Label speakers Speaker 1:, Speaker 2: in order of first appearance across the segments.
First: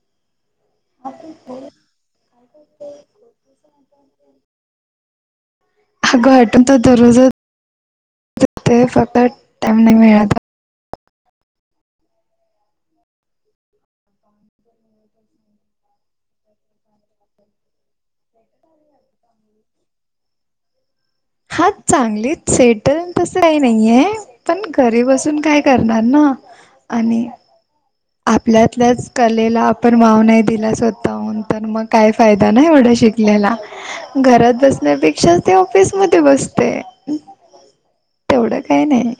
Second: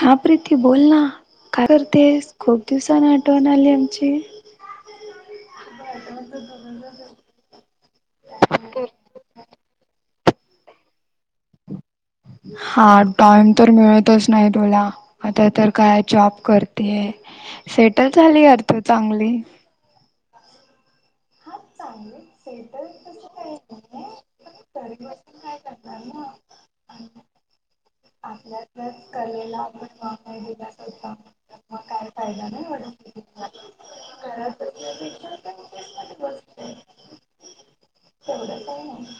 Speaker 1: हा [unintelligible] ती बोल ना काय करतेस खूप दिवसानी आठवण आली आमची.
Speaker 2: अग आठवण तर दररज ते फक्त टाइम नाय मिळत.
Speaker 1: हा टाइम तर मिळतच नाही तुला आता तर काय जॉब करतेय. सेटल झाली अर तू चांगली.
Speaker 2: हा चांगली
Speaker 1: तरी
Speaker 2: सेटल
Speaker 1: बसून
Speaker 2: तस काही नाहीये पण घरी बसून काय करणार ना आणि... आपल्यातल्याच कलेला आपण वाव नाही दिला स्वतहून तर मग काय फायदा नाही एढ्या शिकलेला घरात बसण्यापेक्षा ते ऑफिस मध्ये बसते. तेवढं काही नाही.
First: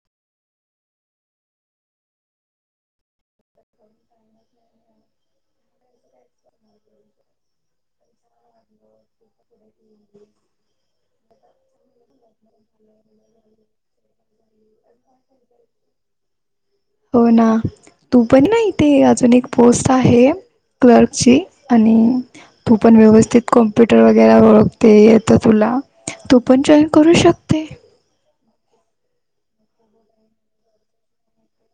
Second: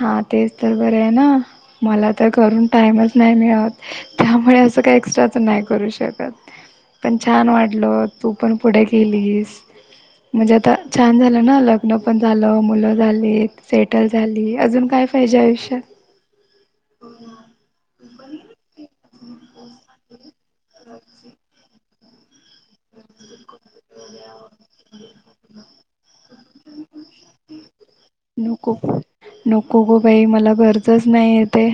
Speaker 1: हा तेच तर बरे आहे ना मला तर घरून टाइमच नाही मिळत त्यामुळे काही एक्स्ट्राच नाही करू शकत. पण छान वाटल तू पण पुढे गेलीस. म्हणजे आता छान झालं ना लग्न पण झालं मुलं झाली सेटल झाली. अजून काय पाहिजे आयुष्यात?
Speaker 2: हो ना तू पण ना इथे अजून एक पोस्ट आहे क्लर्कची आणि.. तू पण व्यवस्थित कॉम्प्युटर वगैरे ओळखते येत तुला. तू पण जॉईन करू शकते.
Speaker 1: नको नको ग बाई मला गरजच नाही येते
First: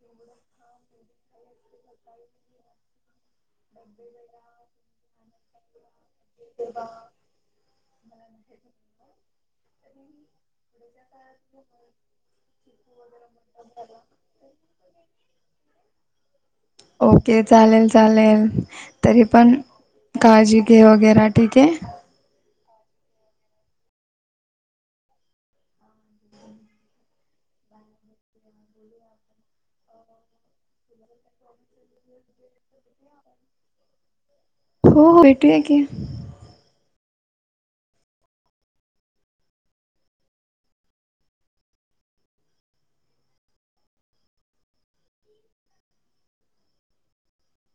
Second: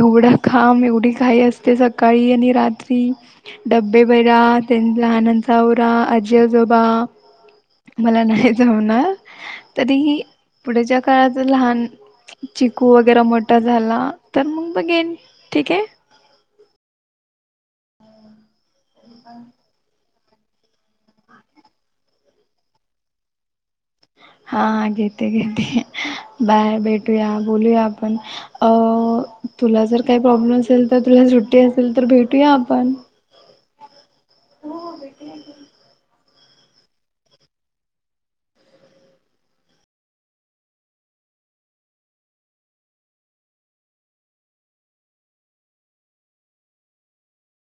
Speaker 1: एवढं काम एवढी घाई असते सकाळी आणि रात्री डबे भैरा त्यां लहनांच आवरा. जेजोबा मला नाही जमणार तरीही... पुढेच्या काळात लहान चिकव जरा मोठा झाला तर तर मग बघेन ठीक आहे.
Speaker 2: ओके चालेल चालेल तरी पण काळजी घे वगैरे ठीक आहे.
Speaker 1: रिकामा ऑडिओ हा घेते घेते बाय भेटूया बोलूया आपण अ... तुला जर काही प्रॉब्लेम असेल तर तुला सुट्टी असेल तर भेटूया आपण.
Speaker 2: हो भेटूया की.